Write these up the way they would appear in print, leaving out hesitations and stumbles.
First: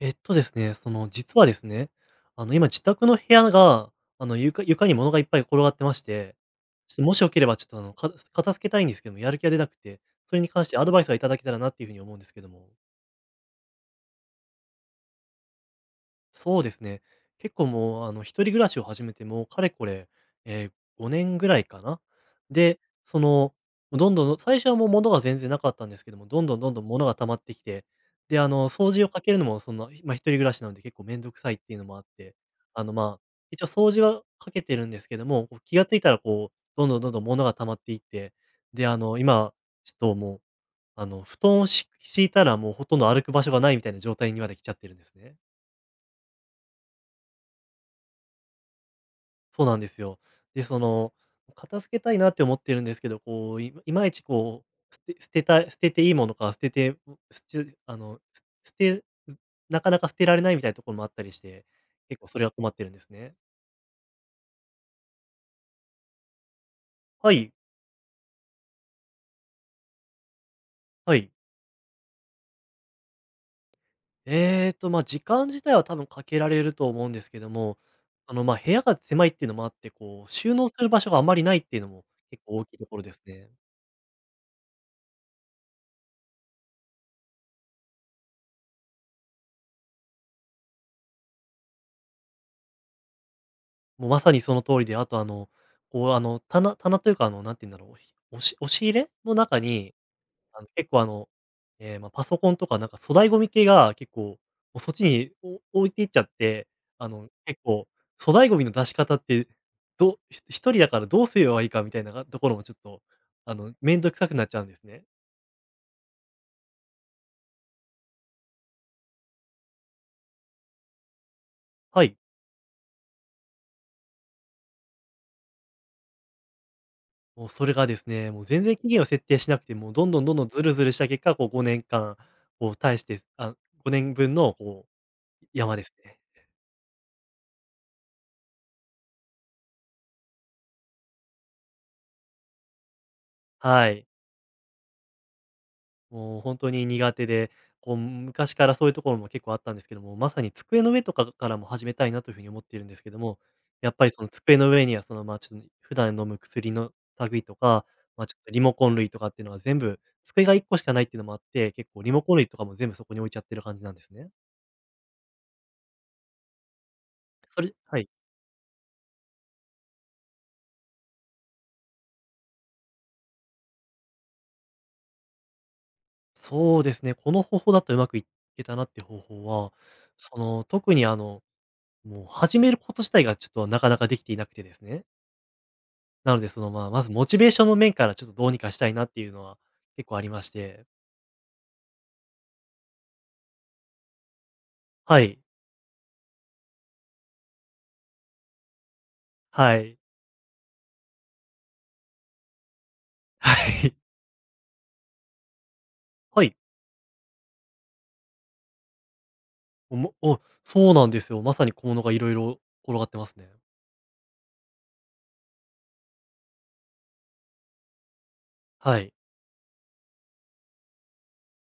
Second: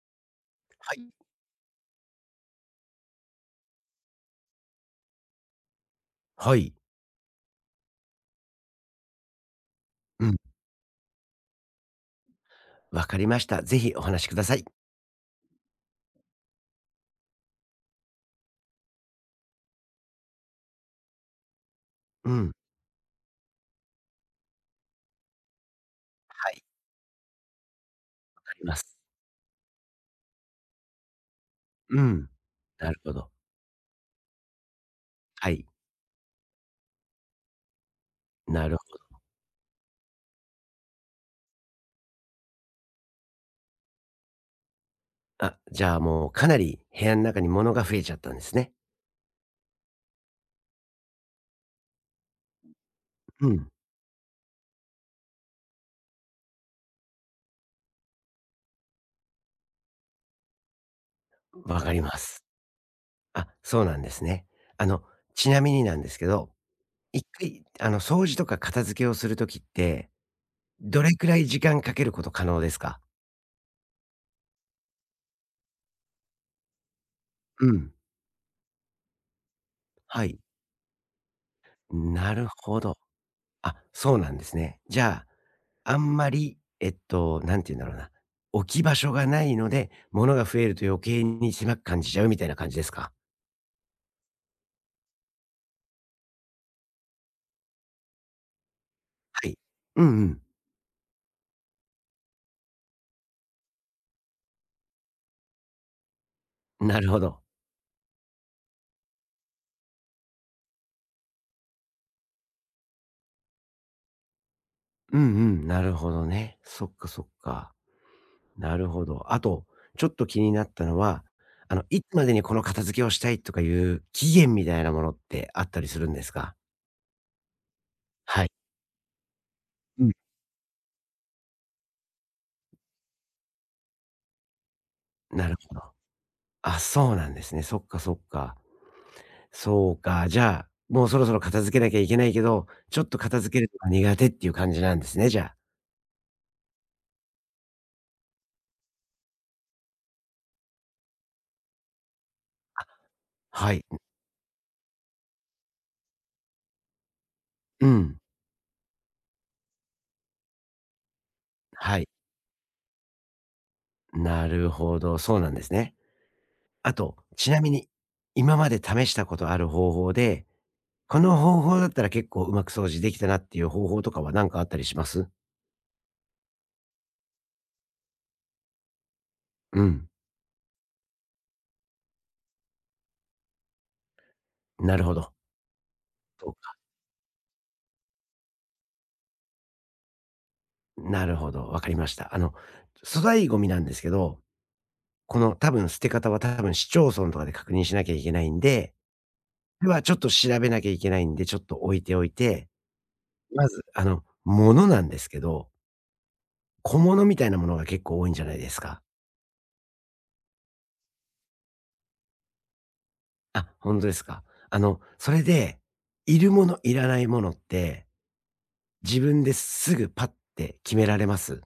えっとですね、そはい。の、実はですね、今自宅の部屋が、床に物がいっぱい転がってまして、はい。ちょっともしよければちょっと、片付けたいんですけども、やる気が出なくて、うそん。れに関してアドバイスがいただけたらなっていうふうに思うんですけども。わかりました。ぜひお話しください。そうですね。結構もう、あの、一人暮らしを始めてもうかれこれ、え5年ぐらいかな。うん。で、その、どんどん最初はもう物が全然なかったんですけども、どんどん物が溜まってきて、で、ありま掃す。除をかけるのもその、まあ、一人暮らしなので結構めんどくさいっていうのもうあっん。て、あなの、るほまあ、ど。一応掃除はかけてるんですけども、はこうい。気がついたらこう、どんどん物が溜まっていって、なるほで、ど。今、ちょっともう、布団を敷いたらもうほとんど歩く場所がないみたいな状態にまで来ちゃってるんですね。あ、じゃあもうかなり部屋の中に物が増えちゃったんですね。そうなんですよ。で、その、片付けたいなって思ってるんですけど、うこう、ん。いいまいちこう、捨て捨てたい捨てていいものか、捨てて、捨てあの、す捨てずなかなか捨てられないみたいなところもあったりして、わかりま結構そす。れは困ってるんですね。あ、そうなんですね。あの、ちなみになんですけど、一はい、回あの、掃除とか片付けをするときって、どれはくい。らい時間かけること可能ですか？まあ、時間自体は多分かけられると思うんですけどうも、ん。まあ、部屋が狭いっていうのもあって、はこう、い。収納する場所があまりないっていうのもな結る構大きいほとど。ころですね。あ、そうなんですね。じゃあ、あんまり、なんて言うんだろうな、置き場所がないので、物が増えると余計に狭く感じちゃうみたいな感じですか？もうまさにその通りで、あと棚というかなんて言うんだろう、ひ押し押し入れのはい。中に、うんうん。あの、結構あの、ええ、まあ、パソコンとかなんか粗大ゴミ系が結構、そっちに置いていっちゃって、なるほど。結構粗大ゴミの出し方って、どうひ一人だからどうすればいいかみたいなところもちょっと、めんどくさくなっちゃうんですね。うんうん、なるほどね。そっかそっか。なるほど。あと、ちょっと気になったのは、あの、いはつい。までにこの片付けをしたいとかいう期限みたいなものってあったりするんですか？もうそれがですね、もはうい。全然期限を設定しなくて、もううどんん。どんどんどんずるずるした結果、こう5年間、こう対して、あ、5年分のこうなるほ山ど。ですね。あ、そうなんですね。そっかそっか。そうか、じゃあ、もうそろそろ片付けなきゃいけないけど、ちょっと片付けるのはがい。苦手っていう感じなんですね、じゃあ。もう本当に苦手で、こう、昔からそういうところも結構あったんですけども、まさに机の上とかからも始めたいなというふうに思っているんですけども、はい。やっぱりその机の上にはその、ま、ちょっと普段飲む薬の類とか、うん。まあ、ちょっとリモコン類とかっていうのは全部、机が1個しかないっていうのもあって、結は構い。リモコン類とかも全部そこに置いちゃってる感じなんですね。なるほど、そうなんですね。あと、ちそなみれに、はい。今まで試したことある方法で、この方法だったら結構うまく掃除できたなっていう方法とかは何かあったりしますそうですね、この方法だとうまくいけたなっていう方法は、うん。その、特にあの、もう始めること自体がちょっとなかなかできていなくてですなるね。ほど。なのそで、うその、か。まあ、まずモチベーションの面からちょっとどうにかしたいなっていうのは結構ありまして。なるほど。わかりました。あの、粗大ゴミなんですけど、はい。この多分捨て方は多分市町村とかで確認しなきゃいけないんで、はでい。は、ちょっと調べなきゃいけないんで、ちょっと置いておいて、はまず、い。あの、物なんですけど、はい。小物みたいなものが結構多いんじゃないですか？おもお、そうなんですよ。まさに小物がいろいろ転がってますね。あ、本当ですか。あの、それで、いるもの、いらないものって、はい。自分ですぐパッて決められます？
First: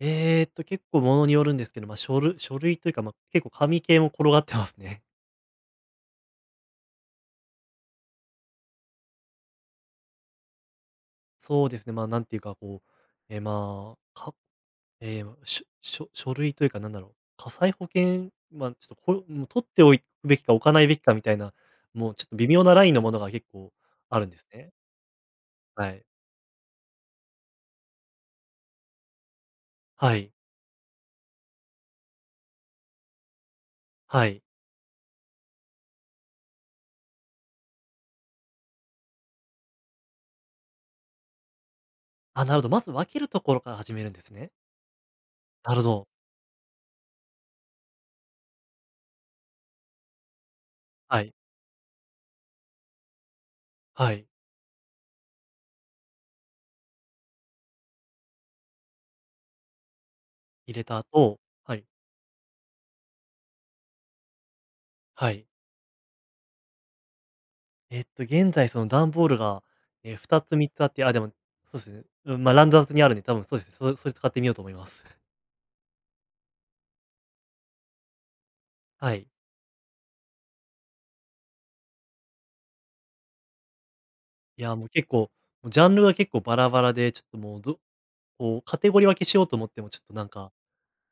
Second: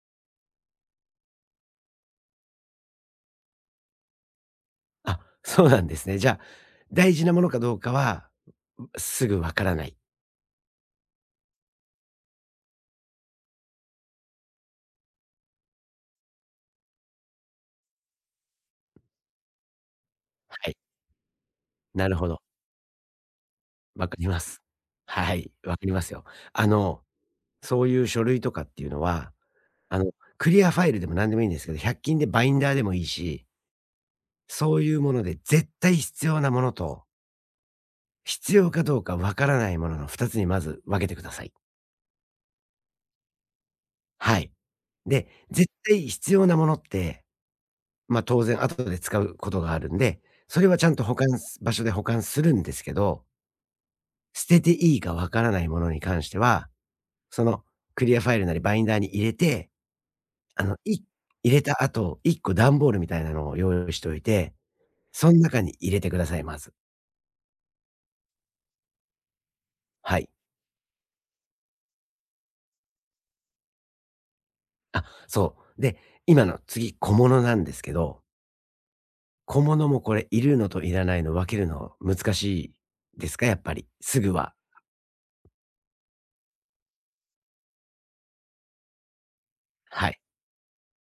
結構物によるんですけど、まあ、書類というか、まあ、結構紙系も転がってますね。あ、そうなんですね。じゃあ、大事なものかどうかは、すぐわからない。そうですね、まあ、なんていうか、こう、え、まあ、かええ、ま、しょしょ書類というか、なんだろう、火災保険、まあ、ちょっと、これ、もう取っておくべきか置はかい。ないべきかみたいな、なもうるちょっほとど。微妙なラインのものが結構わかあるりんでますす。ね。はい、わかはりまい。すよ。あの、そういう書類とかっていうのは、あの、はい。クリアファイルでも何でもいいんですけど、100均でバインダーでもいいし、はい。そういうもので絶対必要なものと、必要かどうかわからないものの2つにまず分けてください。あ、なるほど、まず分けるところから始めるんですはい。ね。で、絶なるほ対ど。必要なものって、ま、当然後で使うことがあるんで、それはちゃんと保は管い。場所で保管するんですけど、はい。捨てていいかわからないものに関しては、そのクリアファイルなりバインダーに入れて、あ入の、れたい後、入れはたい。後、1個段ボールみたいなのを用意しといてそはんい。中に入れてください、まず。えっと、現在その段ボールが、はい。2つ3つあって、あ、でも、そうですね。うん、まあ、乱雑にあるんで、多分そうですね。それ使ってみようと思いまあ、す。そう。で、今の次、小物なんですけど、はい。小物もこれ、いるのといらないの分けるの難しいですか？やっぱり。すぐは。いや、もう結構、もうジャンルが結構バラバラで、ちょっともうどこう、カテゴリー分けしようと思っても、ちょっはとい。なんか、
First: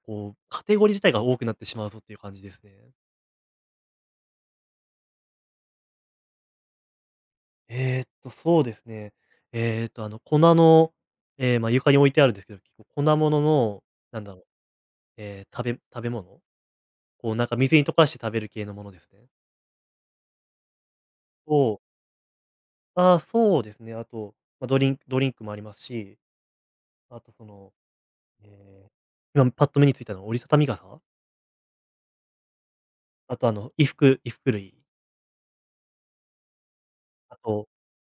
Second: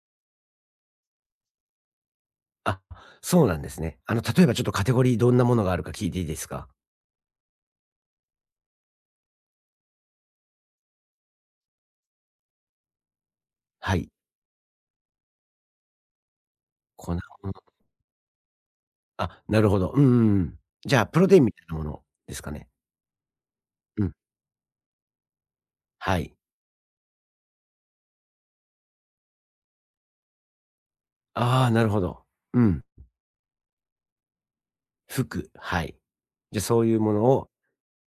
こう、カテゴリー自体が多くなってしまうぞっていう感じですね。あ、そうなんですね。あの、例えばちょっとカテゴリーどんなものがあるか聞いていいですか？そうですね。粉の、まあ、床に置いてあるんですけど、結構粉ものの、はい。なんだろう、食べ物？粉こう、なん物。か水に溶かして食べる系のものですね。あ、なるほど。うんうんうん。じゃあ、プロテインみたいなと、ものですかね？ああ、そうですね。うあん。と、まあ、ドリンクもありますはし、い。あとその、えー今パッと目についたのは折りたたみ傘？ああ、なるほど。うん。あと、衣服類、服、はい。じゃあ、そういうものあをと、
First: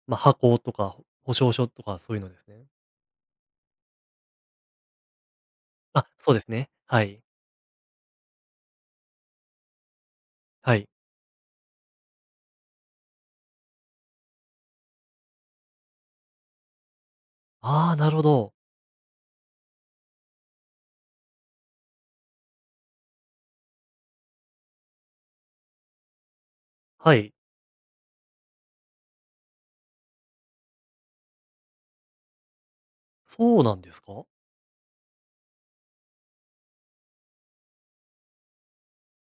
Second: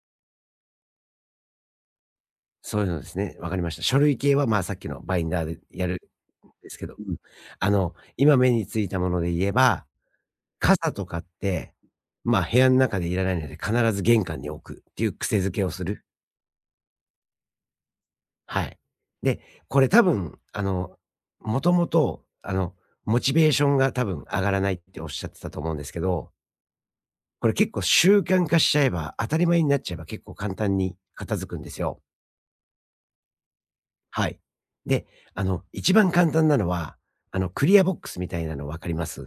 まあ、箱とか保証書とかそういうのですね。そういうのですね、わかりました。書類系は、まあ、さっきのバインダーでやるあ、そうでんすね。ですけど、はうん。い。あの、今目についたもので言えば、はい。傘とかって、まあ、部屋の中でいらないので、必ず玄関に置くっていう癖づけをする。ああ、なるほど。はい。で、これ多分、あの、もともと、あの、モチベーションが多分上がらないっておっしゃってたと思うんですけど、はい。これ結構習慣化しちゃえば、当たり前になっちゃえば結構簡単に片付くんですよ。そうなんですか？はい。で、あの、一番簡単なのは、あの、クリアボックスみたいなの分かります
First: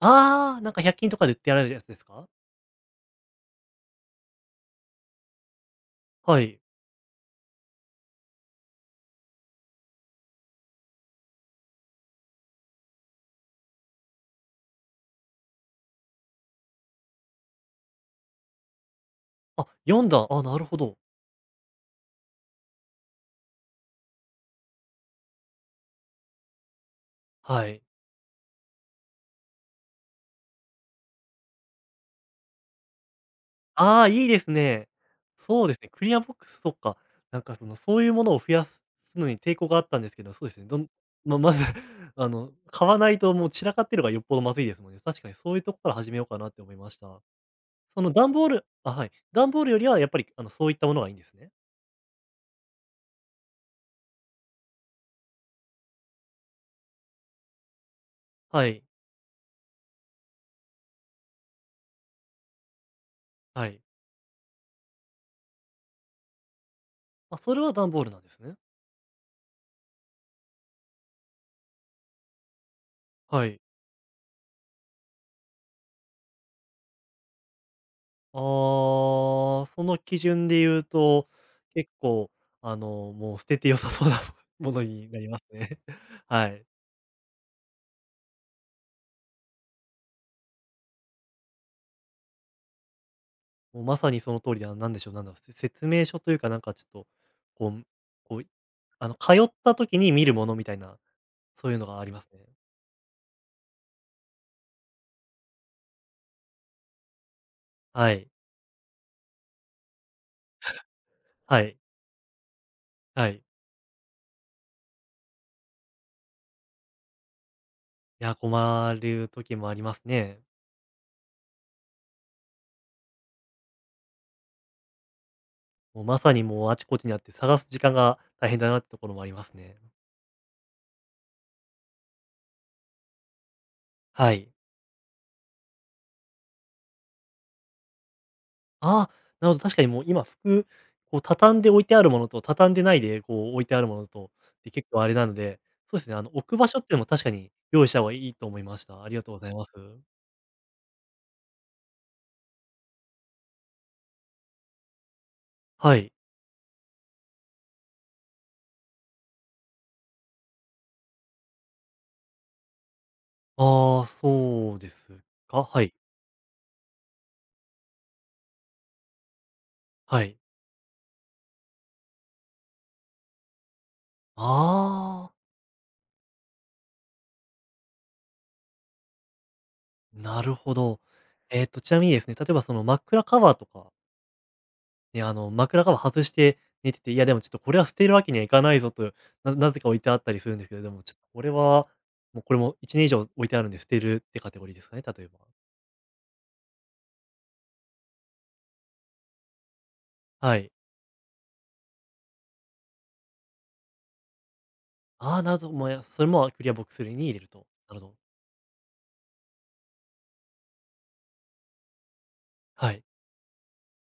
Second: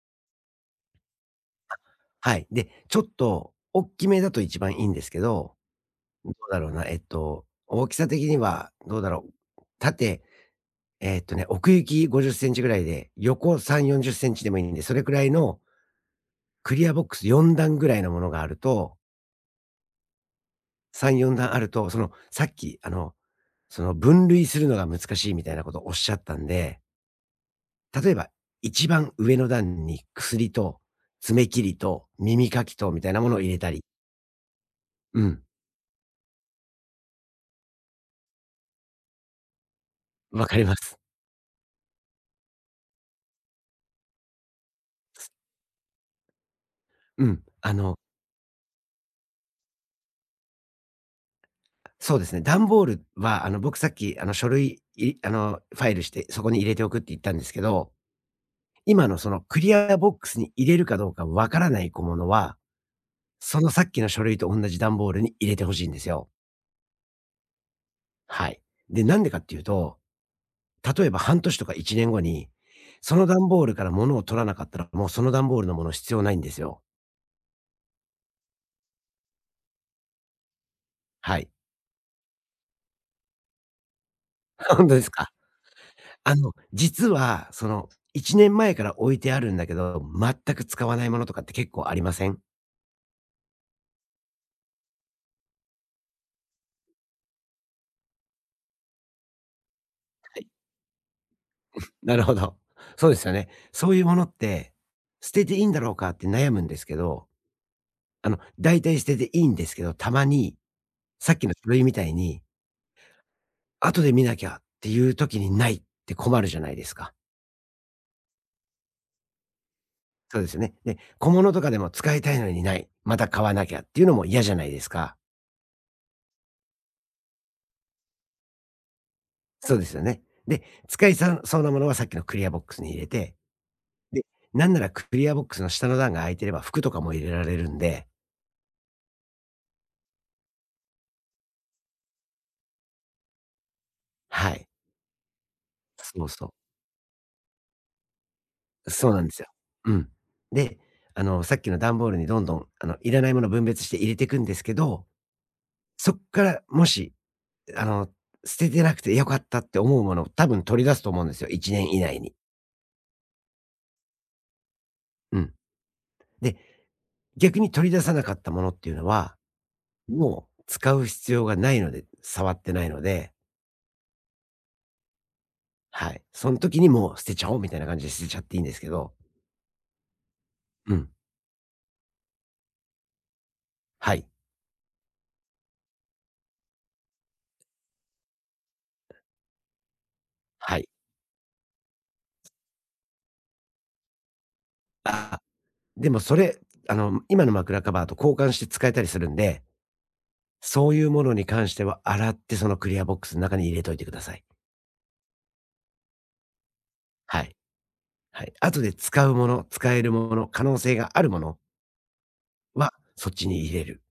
ああー、なんか百均とかで売ってやられるやつですか？はい。で、ちょっと、大きめだと一番いいんですけど、どうはだい。ろうな、大きさ的には、どうだろう。縦、奥行き50センチぐらいで、横3、40センチでもいいんで、それくらいのクリアボックス4段ぐらいのものがあると、あ、よん段、あ、なるほど。3、4段あると、その、さっき、あの、その分類するのが難しいみたいなことをおっしゃったんではい。例えば、一番上の段に薬と爪切りと耳かきとみたいなものを入れたり。ああ、いいですね。うん、そうですね、クリアボックスとか、なんかその、そういうものを増やすのに抵抗があったんですけど、わそうでかすりね、まどんす。ままず、買わないともう散らかってるのがよっぽどまずいですもんね。確かにそういうとこから始めようかなって思いました。うん。あの、その段ボールあ、はい。段ボールよりはやっぱり、そういったものがいいんですね。そうですね、段ボールは、あの、僕さっき、あの、ファイルして、そこに入れておくって言ったんですけど、はい。今のそのクリアボックスに入れるかどうかわからない小物は、そはのさい。っきの書類と同じ段ボールに入れて欲しいんですよ。あ、それは段ボールなんですはね。い。で、なんでかっていうと例えば半年とか1年後に、そのは段い。ボールから物を取らなかったら、もうその段ボールのもの必要ないんですよ。ああ、その基準で言うと、はい。結構、もう捨てて良さそうな も の本当でにすなか。りますね。あはの、い。実はその1年前から置いてあるんだけど、全く使わないものとかって結構ありません？もうまさにその通りだな、なんでしょう、なんだろう、説明書というかなんかちょっと、こう、こう、通った時に見るものみたいな、そういうのがありなまるすほね。ど。そうですよね。そういうものって、捨てていいんだろうかって悩むんですけど、はあい。の、大体捨てていいんですけど、たまに、さっきのは書い。類みたいに、はい。後で見なきゃっていう時にないって困るじゃないですか。いや、困る時もありますそね。うですよね。で、小物とかでも使いたいのにない、また買わなきゃっていうのも嫌じゃないですか。もうまさにもうあちこちにあって探す時間が大変だなってところもありますそうね。ですよね。で、使いさそうなものはさっきのクリアボックスに入れて、で、はい。なんならクリアボックスの下の段が空いてれば服とかも入れられるんで、ああ、なるほど、確かにもう今服、こう畳んで置いてあるものと、畳んでないでこう置いてあるものと、はい。で結構あれなので、そうですね、そうそ置う。く場所っていうのも確かに用意した方がいいと思いました。あそうりながんでとうごすよ。ざいます。うん。で、あの、さっきの段ボールにどんどん、あの、いらないもの分別して入れていくんですけど、はい。そっからもし、あの、捨ててなくてよかったって思うものを多分取り出すと思うんですよ、1年以内に。ああ、そうですうん。か。はい。で、逆に取り出さなかったものっていうのは、はい。もう使う必要がないので、触ってないので、ああ、はい。その時にもう捨てちゃおうみたいな感じで捨てちゃっていいんですけど。なるほうど。ん。えっと、ちなみにですね、例えばその枕カバーとかはい。ね、枕カバー外して寝てて、いやでもちょっとこれは捨てるわけにはいかないぞと、なぜか置いてあったりするんですけはど、い。でもちょっとこれは、もうこれも1年以上置いてあるんで捨てるってカテゴリーですかね、例えば。あ、でもそれ、あの、今の枕カバーと交換して使えたりするんで、はい。そういうものに関しては洗ってそのクリアボックスの中に入れといてください。ああ、なるほど。もうやそれもクリアボックス類に入れはるい。と。なるほど。はい。後で使うもの、使えるもの、可能性があるものははい。そっちに入れる。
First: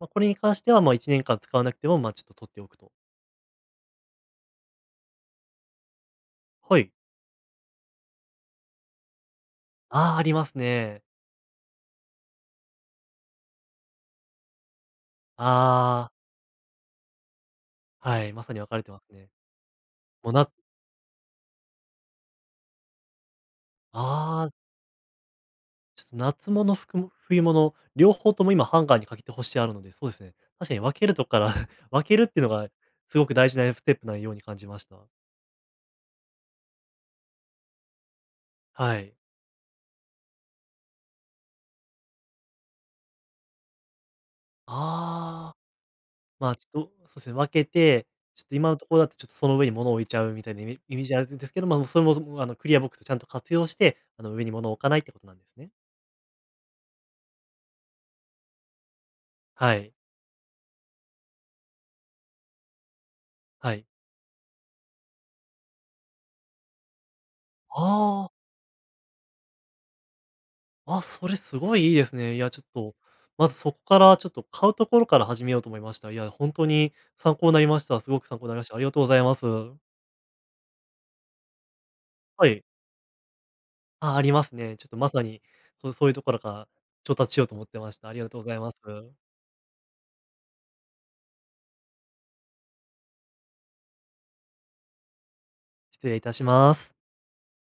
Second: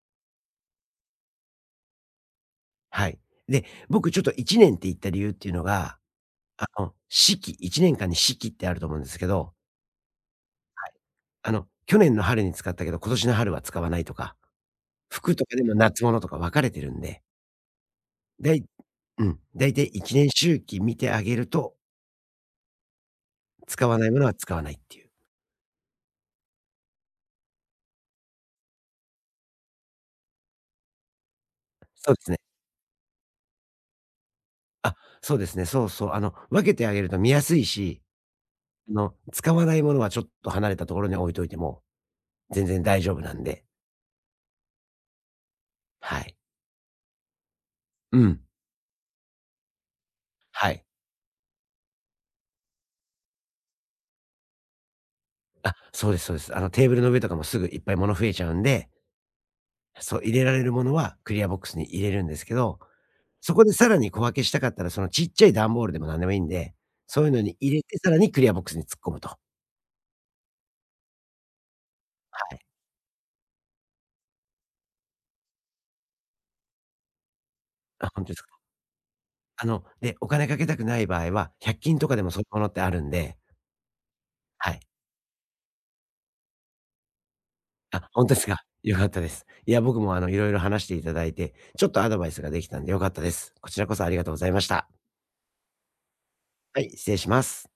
まあ、これに関しては、まあ、1年間使わなくても、まあ、ちょっと取っておくと。はい。で、僕ちょっと1年って言った理由っていうのがあはい。の、四季、一年間に四季ってあると思うんですけど、ああ、ありますはい。ね。あの、去年の春に使ったけど、今年の春は使わないとか、服とかでも夏ああ、物とか分かれてるんで、はい、まさだにい分かれてますうね。ん、だいたい1年もうなあ周期見てあげると、使わないものはあ。使わないっていう。ちょっと夏物、冬物、両方とも今ハンガーにかけて干してあるので、そうですね。確かに分けるとこから 分そうけでるっすね。ていうのがすごく大事なステップなように感じましあ、た。そうですね。そうそう。あの、分けてあげると見やすいし、あはの、い。使わないものはちょっと離れたところに置いといても、全然大丈夫なんで。ああ、はい。まあ、ちょっと、そうですね、分けて、うん。ちょっと今のところだとちょっとその上に物を置いちゃうみたいなイはメい。イメージあるんですけど、まあ、それも、クリアボックスをちゃんと活用して、上に物を置かないってことなんですね。あ、そうですそうです。あの、テーブルの上とかもすぐいっぱい物増えちゃうんではい。そう、入れられるものはクリアボックスに入れるんですけど、そこではい。さらに小分けしたかったら、そのちっちゃい段ボールでも何でもいいんで、そういうのに入れて、さらあにクあ。リアボックスに突っ込むと。あ、それすごいいいですね。はいや、ちょっい。と、まずそこからちょっと買うところから始めようと思いました。いや、本当に参考になりました。あ、すごほんくとで参す考か。になりました。ありがとうございます。あの、で、お金かけたくない場合は、100均とかでもそういはうもい。のってあるんで、あ、ありますはね。い。ちょっとまさに、うそういうところから調達しようと思ってましあ、た。ありほんがととでうすござか。います。良かったです。いや、僕もあの、いろいろ話していただいて、ちょっとアドバイスができたんで良かったです。こちらこそありがとうございました。失礼いたしまはい、す。失礼します。